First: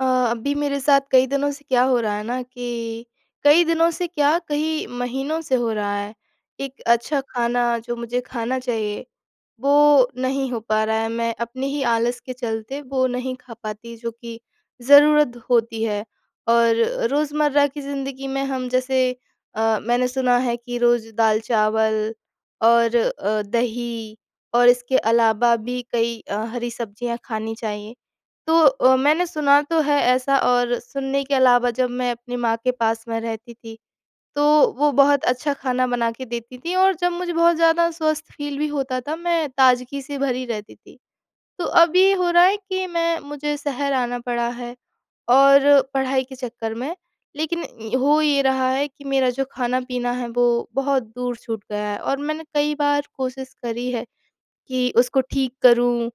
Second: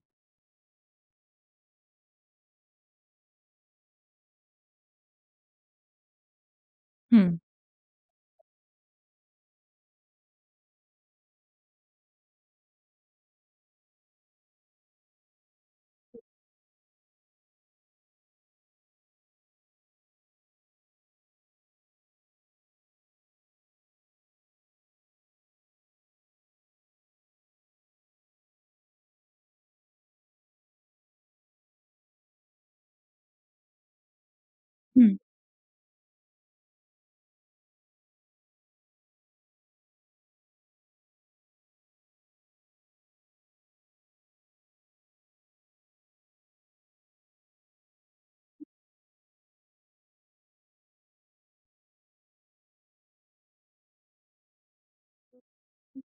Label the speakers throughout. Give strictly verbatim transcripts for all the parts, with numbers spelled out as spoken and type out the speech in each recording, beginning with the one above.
Speaker 1: अ, अभी मेरे साथ कई दिनों से क्या हो रहा है ना कि, कई दिनों से क्या, कई महीनों से हो रहा है, एक अच्छा
Speaker 2: हुँ।
Speaker 1: खाना जो मुझे खाना चाहिए वो नहीं हो पा रहा है, मैं अपने ही आलस के चलते वो नहीं खा पाती, जो कि ज़रूरत द होती है। और रोजमर्रा की ज़िंदगी में हम जैसे अ, मैंने सुना है कि रोज दाल-चावल और अ, दही और इसके अलावा भी कई अ, हरी सब्जियाँ खानी चाहिए, तो अ, मैंने सुना तो है ऐसा और सुनने के अलावा जब मैं अपनी माँ के पास में रहती थी, तो वो
Speaker 2: हुँ।
Speaker 1: बहुत अच्छा खाना बना के देती थी और जब मुझे बहुत ज़्यादा स्वस्थ फील भी होता था, मैं ताजगी से भरी रहती थी। तो अब ये हो रहा है कि मैं मुझे शहर आना पड़ा है और पढ़ाई के चक्कर में लेकिन अ, हो ये रहा है कि मेरा जो खाना-पीना है वो बहुत दूर छूट गया है। और मैंने कई बार कोशिश करी है कि उसको ठीक करूँ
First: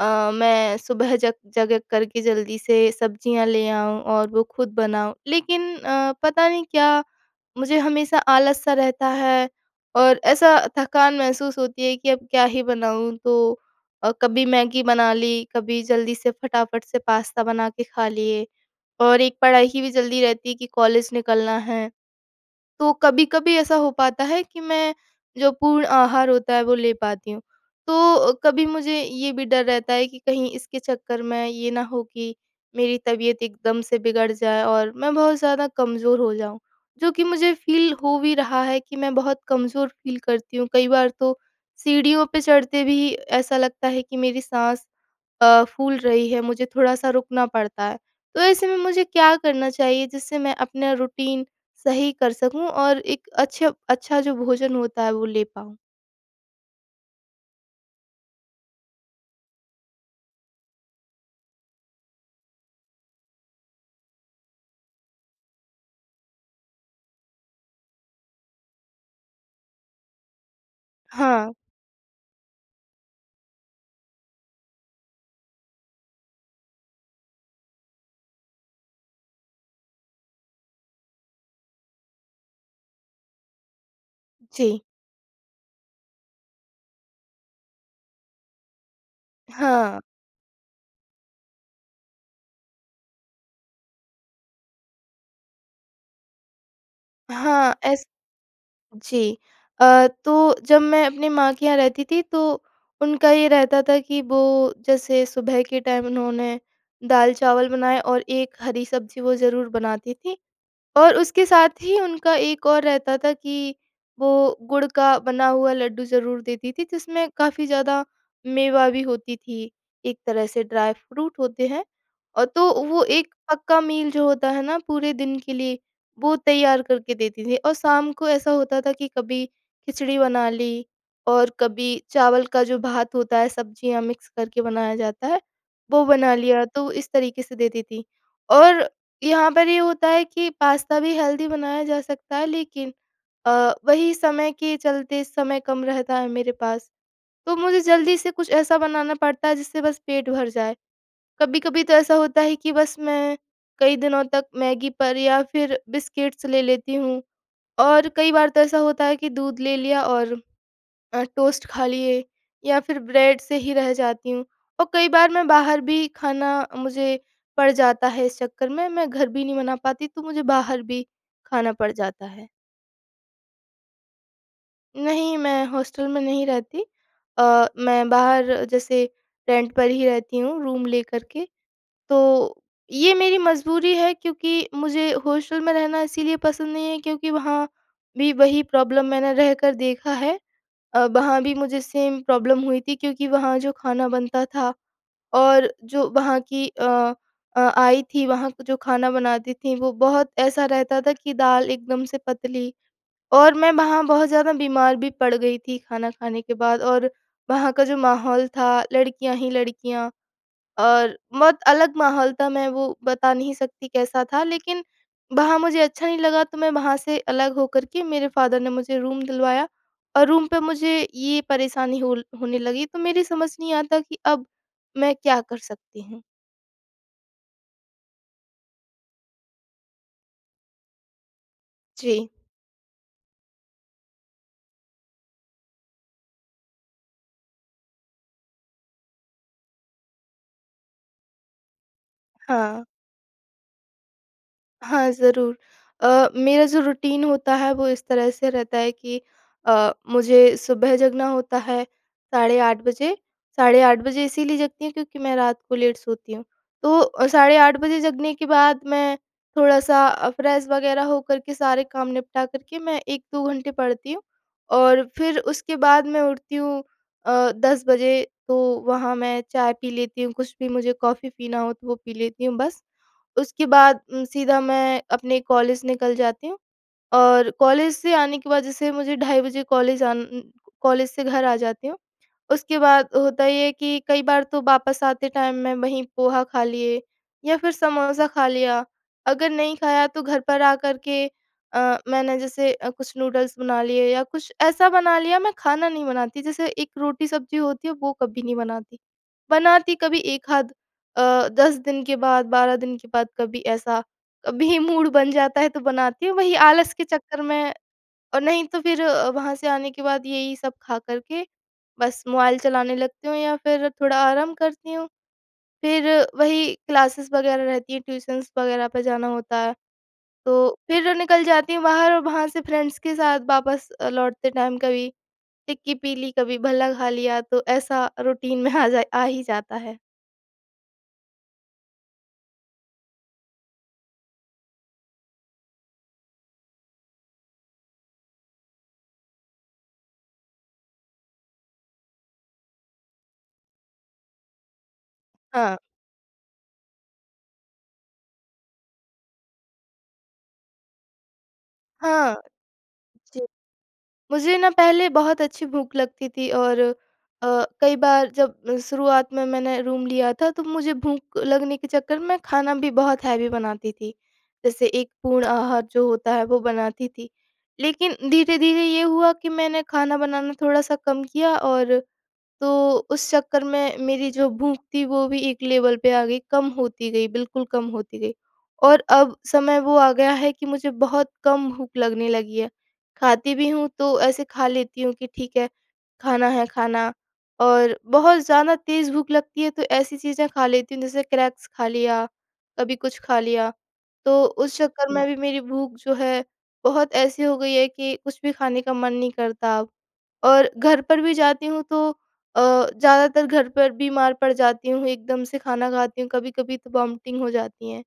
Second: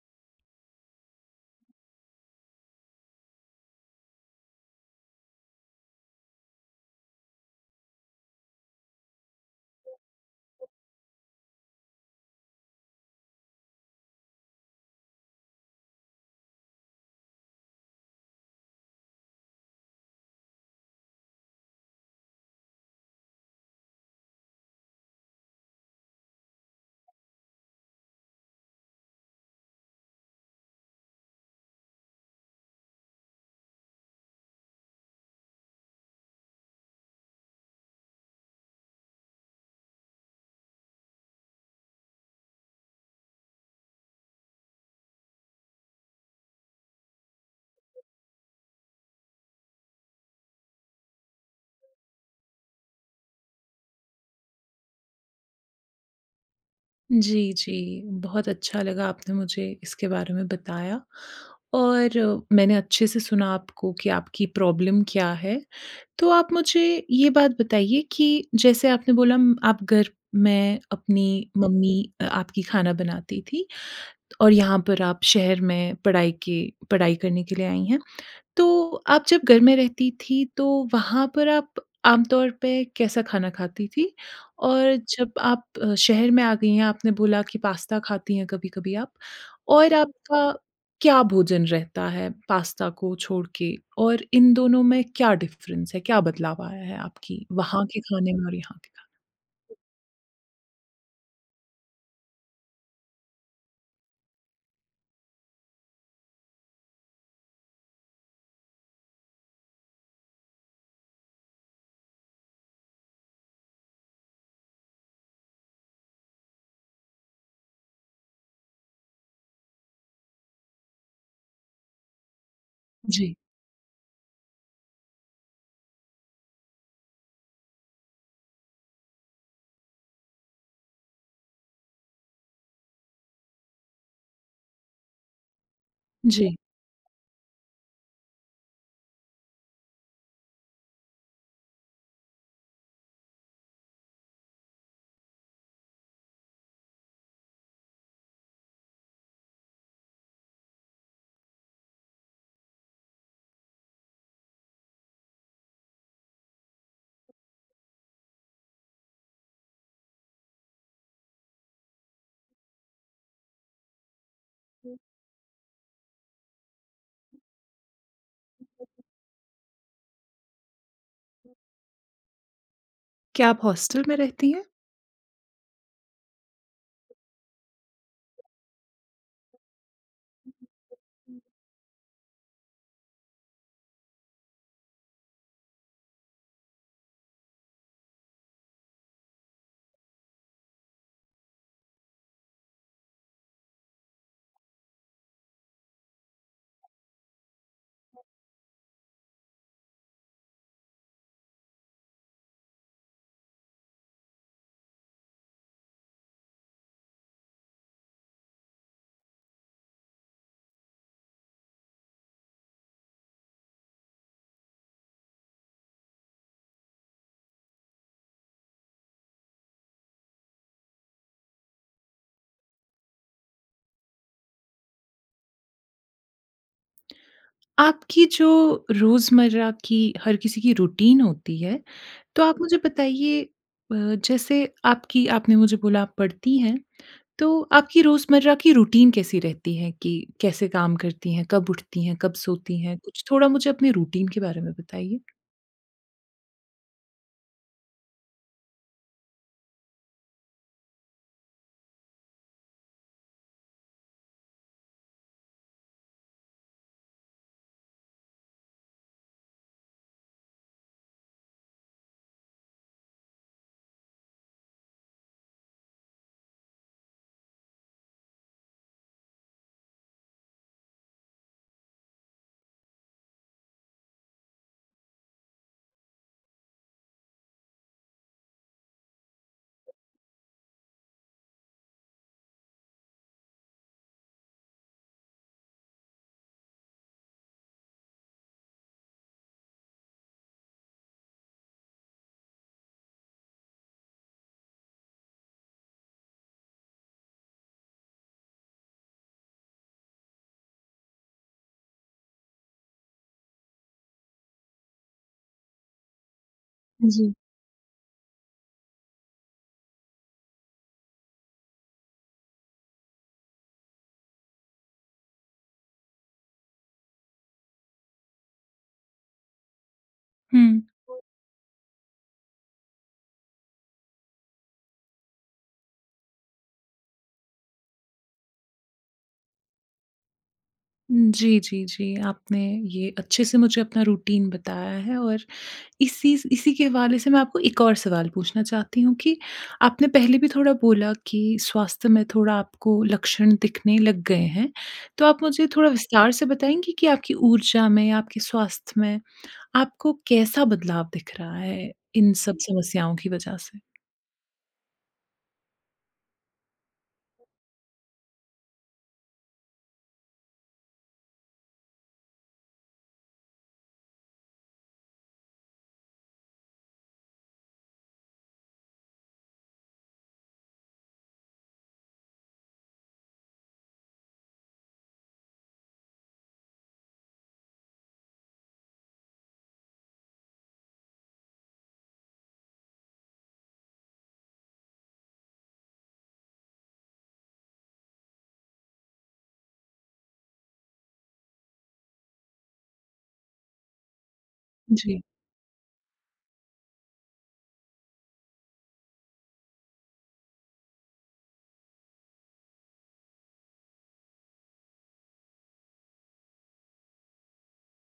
Speaker 1: अ, मैं सुबह जग जग करके जल्दी से सब्जियाँ ले आऊँ और वो खुद बनाऊँ, लेकिन अ, पता नहीं क्या मुझे हमेशा आलस-सा रहता है और ऐसा थकान महसूस होती है कि अब क्या ही बनाऊँ? तो अ, कभी मैगी बना ली, कभी जल्दी से फटाफट से पास्ता बना के खा लिए और एक पढ़ाई की भी जल्दी रहती है कि कॉलेज निकलना है, तो कभी-कभी ऐसा हो पाता है कि मैं जो पूर्ण आहार होता है, वो ले पाती हूँ। तो अ, कभी मुझे ये भी डर रहता है कि कहीं इसके चक्कर में ये ना हो कि मेरी तबियत एकदम से बिगड़ जाए और मैं बहुत ज़्यादा कमज़ोर हो जाऊँ, जो कि मुझे फील हो भी रहा है, कि मैं बहुत कमजोर फील करती हूँ। कई बार तो सीढ़ियों पे चढ़ते भी ऐसा लगता है कि मेरी साँस अ, फूल रही है, मुझे थोड़ा-सा रुकना पड़ता है, तो ऐसे में मुझे क्या करना चाहिए जिससे मैं अपना रूटीन सही कर सकूँ? और एक अच्छे अच्छा जो भोजन होता है वो ले पाऊँ?
Speaker 2: जी, जी, बहुत अच्छा लगा आपने मुझे इसके बारे में बताया और मैंने अच्छे से सुना आपको कि आपकी प्रॉब्लम क्या है, तो आप मुझे ये बात बताइए कि जैसे आपने बोला आप घर में अपनी
Speaker 1: हाँ।
Speaker 2: मम्मी आपकी खाना बनाती थी और यहाँ पर आप शहर में पढ़ाई के पढ़ाई करने के लिए आई हैं, तो आप जब घर में रहती थी तो वहाँ पर आप आमतौर पे कैसा खाना खाती थी
Speaker 1: जी।
Speaker 2: और जब आप शहर में आ गई हैं आपने बोला कि पास्ता खाती हैं कभी-कभी आप और
Speaker 1: हाँ।
Speaker 2: आपका क्या भोजन रहता है पास्ता को छोड़ के और इन दोनों में क्या डिफ़रेंस है, क्या बदलाव आया है आपकी
Speaker 1: हाँ,
Speaker 2: वहाँ के
Speaker 1: ऐस
Speaker 2: खाने में और यहाँ के खाने
Speaker 1: जी,
Speaker 2: में?
Speaker 1: अ, तो जब मैं अपनी माँ के यहाँ रहती थी तो उनका ये रहता था कि वो जैसे सुबह के टाइम उन्होंने दाल चावल बनाए और एक हरी सब्जी वो ज़रूर बनाती थीं और उसके साथ ही उनका एक और रहता था कि वो गुड़ का बना हुआ लड्डू ज़रूर देती थी, जिसमें काफ़ी ज़्यादा मेवा भी होती थी। एक तरह से ड्राई फ्रूट होते हैं और तो वो एक
Speaker 2: जी।
Speaker 1: पक्का मील जो होता है ना पूरे दिन के लिए वो तैयार करके देती थीं और शाम को ऐसा होता था कि कभी खिचड़ी बना ली और कभी चावल का जो भात होता है सब्जियाँ मिक्स करके बनाया जाता है वो बना
Speaker 2: जी।
Speaker 1: लिया, तो इस तरीके से देती थी। और यहाँ पर ये होता है कि पास्ता भी हेल्दी बनाया जा सकता है लेकिन अ, वही समय के चलते समय कम रहता है मेरे पास, तो मुझे जल्दी से कुछ ऐसा बनाना पड़ता है जिससे बस पेट भर जाए। कभी-कभी तो ऐसा होता है कि बस मैं कई दिनों तक मैगी पर या फिर बिस्किट्स ले लेती हूँ और कई बार तो ऐसा होता है कि दूध ले लिया और अ, टोस्ट खा लिए या फिर ब्रेड से ही रह जाती हूँ और कई बार मैं बाहर भी खाना मुझे पड़ जाता है इस चक्कर में मैं घर भी नहीं बना पाती, तो मुझे बाहर भी खाना पड़ जाता है।
Speaker 2: क्या आप हॉस्टल में रहती हैं?
Speaker 1: नहीं, मैं हॉस्टल में नहीं रहती अ, मैं बाहर जैसे रेंट पर ही रहती हूँ रूम लेकर के। तो ये मेरी मजबूरी है क्योंकि मुझे हॉस्टल में रहना इसीलिए पसंद नहीं है, क्योंकि वहाँ भी वही प्रॉब्लम मैंने रहकर देखा है अ, वहाँ भी मुझे सेम प्रॉब्लम हुई थी क्योंकि वहाँ जो खाना बनता था और जो वहाँ की अ अ, आई थी वहाँ जो खाना बनाती थी, वो बहुत ऐसा रहता था कि दाल एकदम से पतली और मैं वहाँ बहुत ज़्यादा बीमार भी पड़ गई थी खाना खाने के बाद और वहाँ का जो माहौल था लड़कियाँ ही लड़कियाँ और बहुत अलग माहौल था, मैं वो बता नहीं सकती कैसा था, लेकिन वहाँ मुझे अच्छा नहीं लगा तो मैं वहाँ से अलग होकर के मेरे फादर ने मुझे रूम दिलवाया और रूम पे मुझे ये परेशानी होल होने लगी, तो मेरी समझ नहीं आता कि अब मैं क्या कर सकती हूँ?
Speaker 2: आपकी जो रोज़मर्रा की हर किसी की रूटीन होती है,
Speaker 1: जी।
Speaker 2: तो आप मुझे बताइए अ, जैसे आपकी आपने मुझे बोला आप पढ़ती हैं, तो आपकी रोज़मर्रा की रूटीन कैसी रहती है? कि कैसे काम करती हैं, कब उठती हैं, कब सोती
Speaker 1: हाँ।
Speaker 2: हैं, कुछ थोड़ा मुझे अपने रूटीन के बारे में
Speaker 1: हाँ,
Speaker 2: बताइए?
Speaker 1: ज़रूर। अ, मेरा जो रूटीन होता है वो इस तरह से रहता है कि अ, मुझे सुबह जगना होता है साढ़े आठ बजे, साढ़े आठ बजे इसीलिए जगती हूँ क्योंकि मैं रात को लेट सोती हूँ, तो साढ़े आठ बजे जगने के बाद मैं थोड़ा-सा अ, फ्रेश वगैरह होकर के सारे काम निपटा करके मैं एक दो घंटे पढ़ती हूँ और फिर उसके बाद मैं उठती हूँ अ, दस बजे तो वहाँ मैं चाय पी लेती हूँ कुछ भी मुझे कॉफी पीना हो तो वो पी लेती हूँ बस। उसके बाद उम, सीधा मैं अपने कॉलेज निकल जाती हूँ। और कॉलेज से आने के बाद जैसे मुझे ढ़ाई बजे कॉलेज आ न न कॉलेज से घर आ जाती हूँ। उसके बाद होता ये है कि कई बार तो वापस आते टाइम मैं वहीं पोहा खा लिए या फिर समोसा खा लिया, अगर नहीं खाया तो घर पर आकर के अ, मैंने जैसे अ, कुछ नूडल्स बना लिए या कुछ ऐसा बना लिया, मैं खाना नहीं बनाती जैसे एक रोटी-सब्जी होती है वो कभी नहीं बनाती। बनाती कभी एक आध अ, दस दिन के बाद बारह दिन के बाद कभी ऐसा कभी मूड बन जाता है तो बनाती हूँ, वही आलस के
Speaker 2: जी।
Speaker 1: चक्कर में और नहीं तो फिर अ, वहाँ से आने के बाद यही सब खा कर के बस मोबाइल चलाने लगती हूँ या फिर थोड़ा आराम करती हूँ। फिर वही क्लासेस वगैरह रहती हैं ट्यूशन्स वगैरह पे जाना होता है, तो
Speaker 2: हुँ।
Speaker 1: फिर निकल जाती हूँ बाहर और वहाँ से फ्रेंड्स के साथ वापस अ, लौटते टाइम कभी टिक्की पी ली, कभी भल्ला खा लिया तो ऐसा रूटीन में आ जा आ ही जाता है।
Speaker 2: जी, जी, जी। आपने ये अच्छे से मुझे अपना रूटीन बताया है और इसी स इसी के हवाले से मैं आपको एक और सवाल पूछना चाहती हूँ कि आपने पहले भी थोड़ा बोला कि स्वास्थ्य में थोड़ा आपको लक्षण दिखने लग गए हैं, तो आप मुझे
Speaker 1: हाँ।
Speaker 2: थोड़ा विस्तार से बताएँगी कि आपकी ऊर्जा में या आपके स्वास्थ्य में आपको कैसा बदलाव दिख रहा है इन
Speaker 1: हाँ।
Speaker 2: सब समस्याओं की
Speaker 1: जी।
Speaker 2: वज़ह से।
Speaker 1: मुझे ना पहले बहुत अच्छी भूख लगती थी और अ, कई बार जब शुरुआत में मैंने रूम लिया था तो मुझे भूख लगने के चक्कर में खाना भी बहुत हेवी बनाती थी, जैसे एक पूर्ण आहार जो होता है वो बनाती थी, लेकिन धीरे-धीरे ये हुआ कि मैंने खाना बनाना थोड़ा-सा कम किया और तो उस चक्कर में मेरी जो भूख थी वो भी एक लेवल पर आ गई, कम होती गई बिल्कुल कम होती गई और अब समय वो आ गया है कि मुझे बहुत कम भूख लगने लगी है। खाती भी हूँ तो ऐसे खा लेती हूँ कि ठीक है खाना है खाना और बहुत ज़्यादा तेज़ भूख लगती है तो ऐसी चीज़ें खा लेती हूँ जैसे क्रैक्स खा लिया, कभी कुछ खा लिया, तो उस चक्कर
Speaker 2: जी।
Speaker 1: में भी मेरी भूख जो है बहुत ऐसी हो गई है कि कुछ भी खाने का मन नहीं करता अब और घर पर भी जाती हूँ तो अ, ज़्यादातर घर पर बीमार पड़ जाती हूँ, एकदम से खाना खाती हूँ कभी-कभी तो वॉमिटिंग हो जाती हैं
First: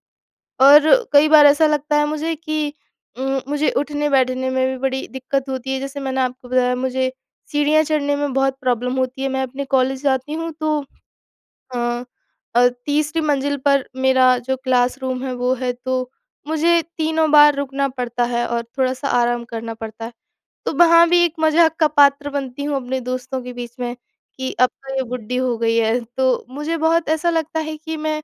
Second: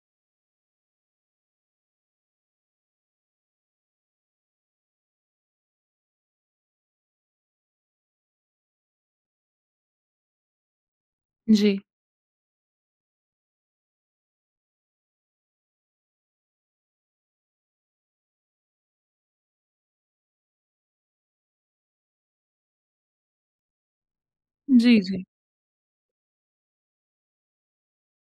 Speaker 1: और कई बार ऐसा लगता है मुझे कि उम, मुझे उठने बैठने में भी बड़ी दिक्कत होती है जैसे मैंने आपको बताया मुझे सीढ़ियाँ चढ़ने में बहुत प्रॉब्लम होती है, मैं अपने कॉलेज जाती हूँ तो
Speaker 2: जी।
Speaker 1: हाँ, अ, तीसरी मंजिल पर मेरा जो क्लासरूम है वो है तो मुझे तीनों बार रुकना पड़ता है और थोड़ा-सा आराम करना पड़ता है, तो वहाँ भी एक मज़ाक़ का पात्र बनती हूँ अपने दोस्तों के बीच में कि अब तो
Speaker 2: जी,
Speaker 1: ये
Speaker 2: जी।
Speaker 1: बुड्ढी हो गई है, तो मुझे बहुत ऐसा लगता है कि मैं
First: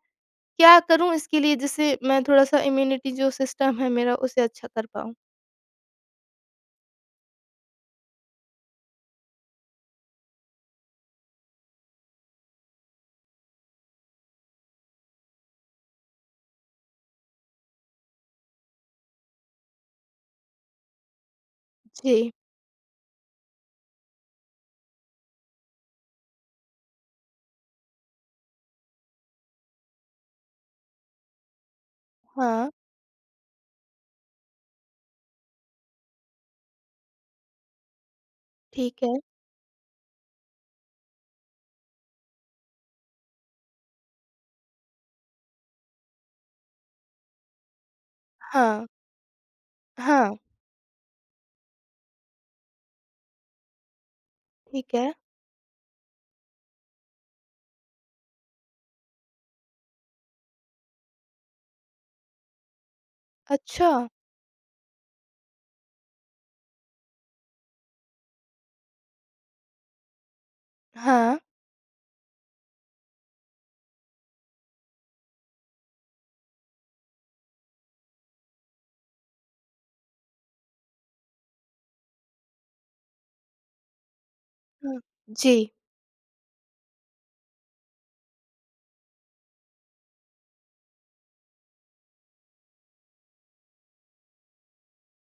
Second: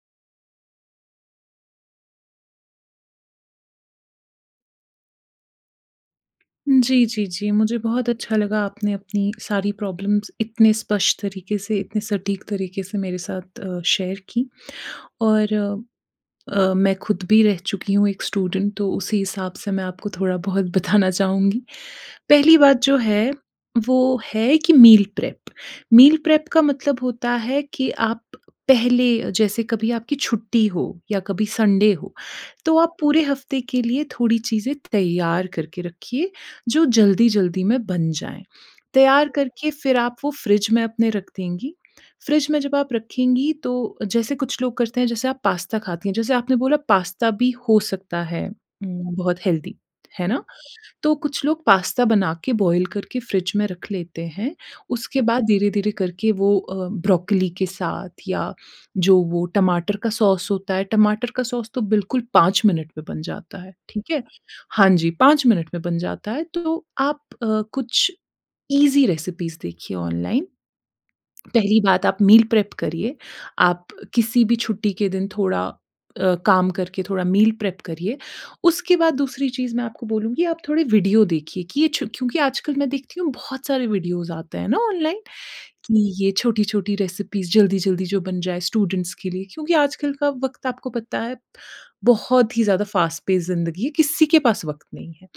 Speaker 1: क्या करूँ इसके लिए जिससे मैं थोड़ा-सा इम्यूनिटी जो सिस्टम है मेरा उसे अच्छा कर पाऊँ।
Speaker 2: जी, जी, जी। मुझे बहुत अच्छा लगा आपने अपनी सारी प्रॉब्लम्स इतने स्पष्ट तरीके से, इतने सटीक तरीके से मेरे साथ शेयर की और अ, मैं खुद भी रह चुकी हूँ एक स्टूडेंट तो उसी हिसाब से मैं आपको थोड़ा-बहुत बताना चाहूँगी।
Speaker 1: जी।
Speaker 2: पहली बात जो है वो है कि मील प्रेप, मील प्रेप का मतलब होता है कि आप पहले अ, जैसे कभी आपकी छुट्टी हो या कभी संडे हो,
Speaker 1: हाँ।
Speaker 2: तो आप पूरे हफ़्ते के लिए थोड़ी चीज़ें तैयार करके रखिए जो जल्दी-जल्दी में बन जाएँ,
Speaker 1: ठीक है।
Speaker 2: तैयार करके फिर आप वो फ़्रिज में अपने रख देंगी, फ़्रिज में जब आप रखेंगी तो जैसे कुछ लोग करते हैं जैसे आप पास्ता खाती हैं, जैसे आपने बोला पास्ता भी हो सकता है
Speaker 1: हाँ।
Speaker 2: उम, बहुत हेल्थी, है
Speaker 1: हाँ।
Speaker 2: ना? तो कुछ लोग पास्ता बना के बॉयल करके फ़्रिज में रख लेते हैं,
Speaker 1: ठीक है।
Speaker 2: उसके बाद धीरे-धीरे करके वो अ, ब्रोकोली के साथ या जो वो टमाटर का सॉस होता है टमाटर का सॉस तो बिल्कुल पाँच मिनट में बन जाता है,
Speaker 1: अच्छा।
Speaker 2: ठीक है। हाँ जी, पाँच मिनट में बन जाता है तो आप अ, कुछ ईज़ी रेसिपीज़ देखिए ऑनलाइन,
Speaker 1: हाँ।
Speaker 2: पहली बात आप मील प्रेप करिए, आप किसी भी छुट्टी के दिन थोड़ा अ, काम करके थोड़ा मील प्रेप करिए, उसके बाद दूसरी चीज़ मैं आपको बोलूँगी आप थोड़े वीडियो देखिए कि ये छु क्योंकि आजकल मैं देखती हूँ बहुत सारे वीडियोज़ आते हैं ना
Speaker 1: हुँ।
Speaker 2: ऑनलाइन,
Speaker 1: जी।
Speaker 2: कि ये छोटी-छोटी रेसिपीज़ जल्दी-जल्दी जो बन जाए स्टूडेंट्स के लिए क्योंकि आजकल का वक़्त आपको पता है बहुत ही ज़्यादा फ़ास्ट पेस ज़िंदगी है, किसी के पास वक़्त नहीं है,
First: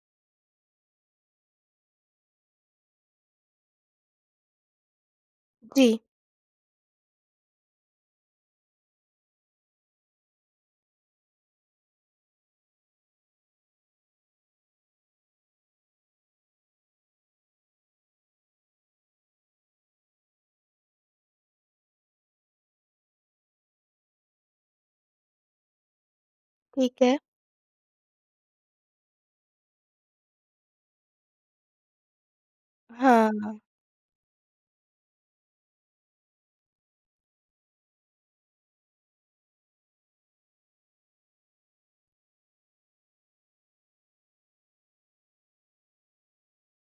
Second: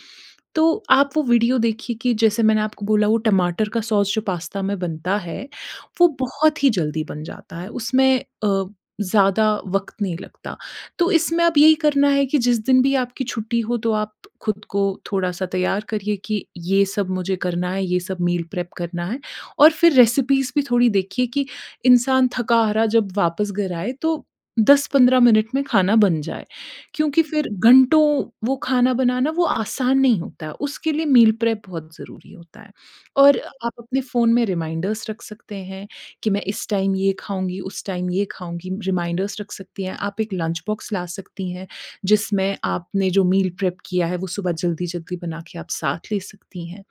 Speaker 2: तो आप वो वीडियो देखिए कि जैसे मैंने आपको बोला वो टमाटर का सॉस जो पास्ता में बनता है,
Speaker 1: जी।
Speaker 2: वो बहुत ही जल्दी बन जाता है उसमें अ, ज़्यादा वक़्त नहीं लगता, तो इसमें अब यही करना है कि जिस दिन भी आपकी छुट्टी हो तो आप खुद को थोड़ा-सा तैयार करिए कि ये सब मुझे करना है, ये सब मील प्रेप करना है और फिर रेसिपीज़ भी थोड़ी देखिए कि इंसान थका-हारा जब वापस घर आए तो दस पंद्रह मिनट में खाना बन जाए,
Speaker 1: ठीक है।
Speaker 2: क्योंकि फिर घंटों वो खाना बनाना वो आसान नहीं होता है, उसके लिए मील प्रेप बहुत ज़रूरी होता है
Speaker 1: हाँ,
Speaker 2: और
Speaker 1: हाँ।
Speaker 2: आप अपने फ़ोन में रिमाइंडर्स रख सकते हैं कि मैं इस टाइम ये खाऊँगी, उस टाइम ये खाऊँगी, रिमाइंडर्स रख सकती हैं, आप एक लंच बॉक्स ला सकती हैं, जिसमें आपने जो मील प्रेप किया है वो सुबह जल्दी-जल्दी बना के आप साथ ले सकती हैं।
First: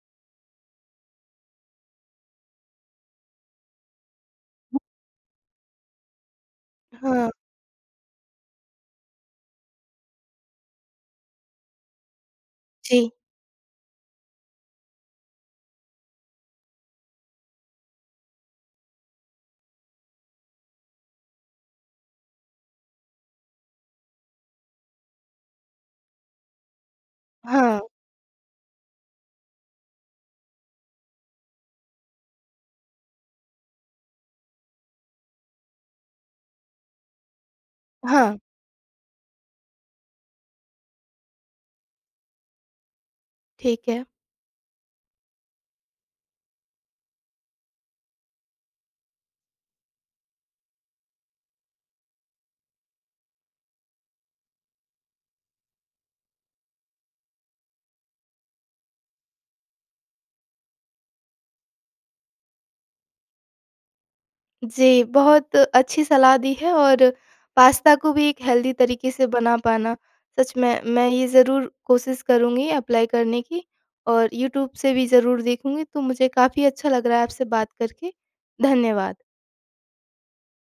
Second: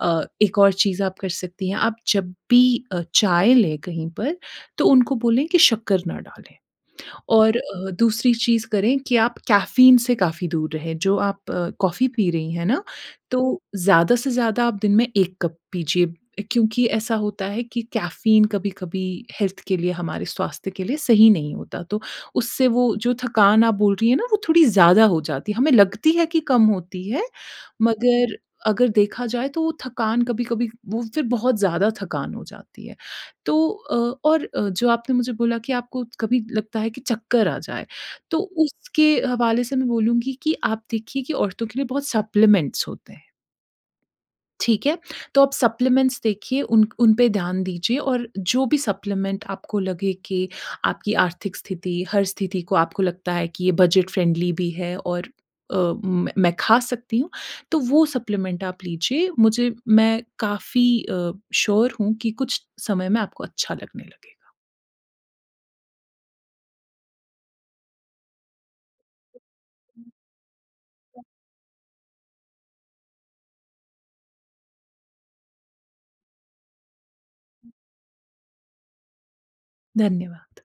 Speaker 2: अ, एक और चीज़ आप कर सकती हैं, आप जब भी अ, चाय लें कहीं पर तो उनको बोलें कि शक्कर ना डालें
Speaker 1: हाँ।
Speaker 2: और अ, दूसरी चीज़ करें कि आप कैफ़ीन से काफ़ी दूर रहें, जो आप कॉफ़ी पी रही हैं ना,
Speaker 1: जी
Speaker 2: तो ज़्यादा से ज़्यादा आप दिन में एक कप पीजिए क्योंकि ऐसा होता है कि कैफ़ीन कभी-कभी हेल्थ के लिए हमारे स्वास्थ्य के लिए सही नहीं होता, तो उससे वो जो थकान आप बोल रही हैं ना वो थोड़ी ज़्यादा हो जाती है, हमें लगती है कि कम होती है,
Speaker 1: हाँ।
Speaker 2: मगर अगर देखा जाए तो वो थकान कभी-कभी वो फिर बहुत ज़्यादा थकान हो जाती है, तो अ, और अ, जो आपने मुझे बोला कि आपको कभी लगता है कि चक्कर आ जाए,
Speaker 1: हाँ।
Speaker 2: तो उसके हवाले से मैं बोलूँगी कि आप देखिए कि औरतों के लिए बहुत सप्लीमेंट्स होते हैं।
Speaker 1: ठीक है।
Speaker 2: ठीक है? तो आप सप्लीमेंट्स देखिए उन उनपे ध्यान दीजिए और जो भी सप्लीमेंट आपको लगे कि आपकी आर्थिक स्थिति हर स्थिति को आपको लगता है कि ये बजट फ्रेंडली भी हैं और अ, मैं मैं खा सकती हूँ तो वो सप्लीमेंट आप लीजिए, मुझे मैं काफ़ी अ, श्योर हूँ कि कुछ समय में आपको अच्छा लगने लगेगा।
Speaker 1: जी, बहुत अच्छी सलाह दी है और पास्ता को भी एक हेल्दी तरीके से बना पाना सच में, मैं ये ज़रूर कोशिश करुँगी अप्लाई करने की और यूट्यूब से भी ज़रूर देखूँगी, तो मुझे काफ़ी अच्छा लग रहा है आपसे बात करके। धन्यवाद।
Speaker 2: धन्यवाद।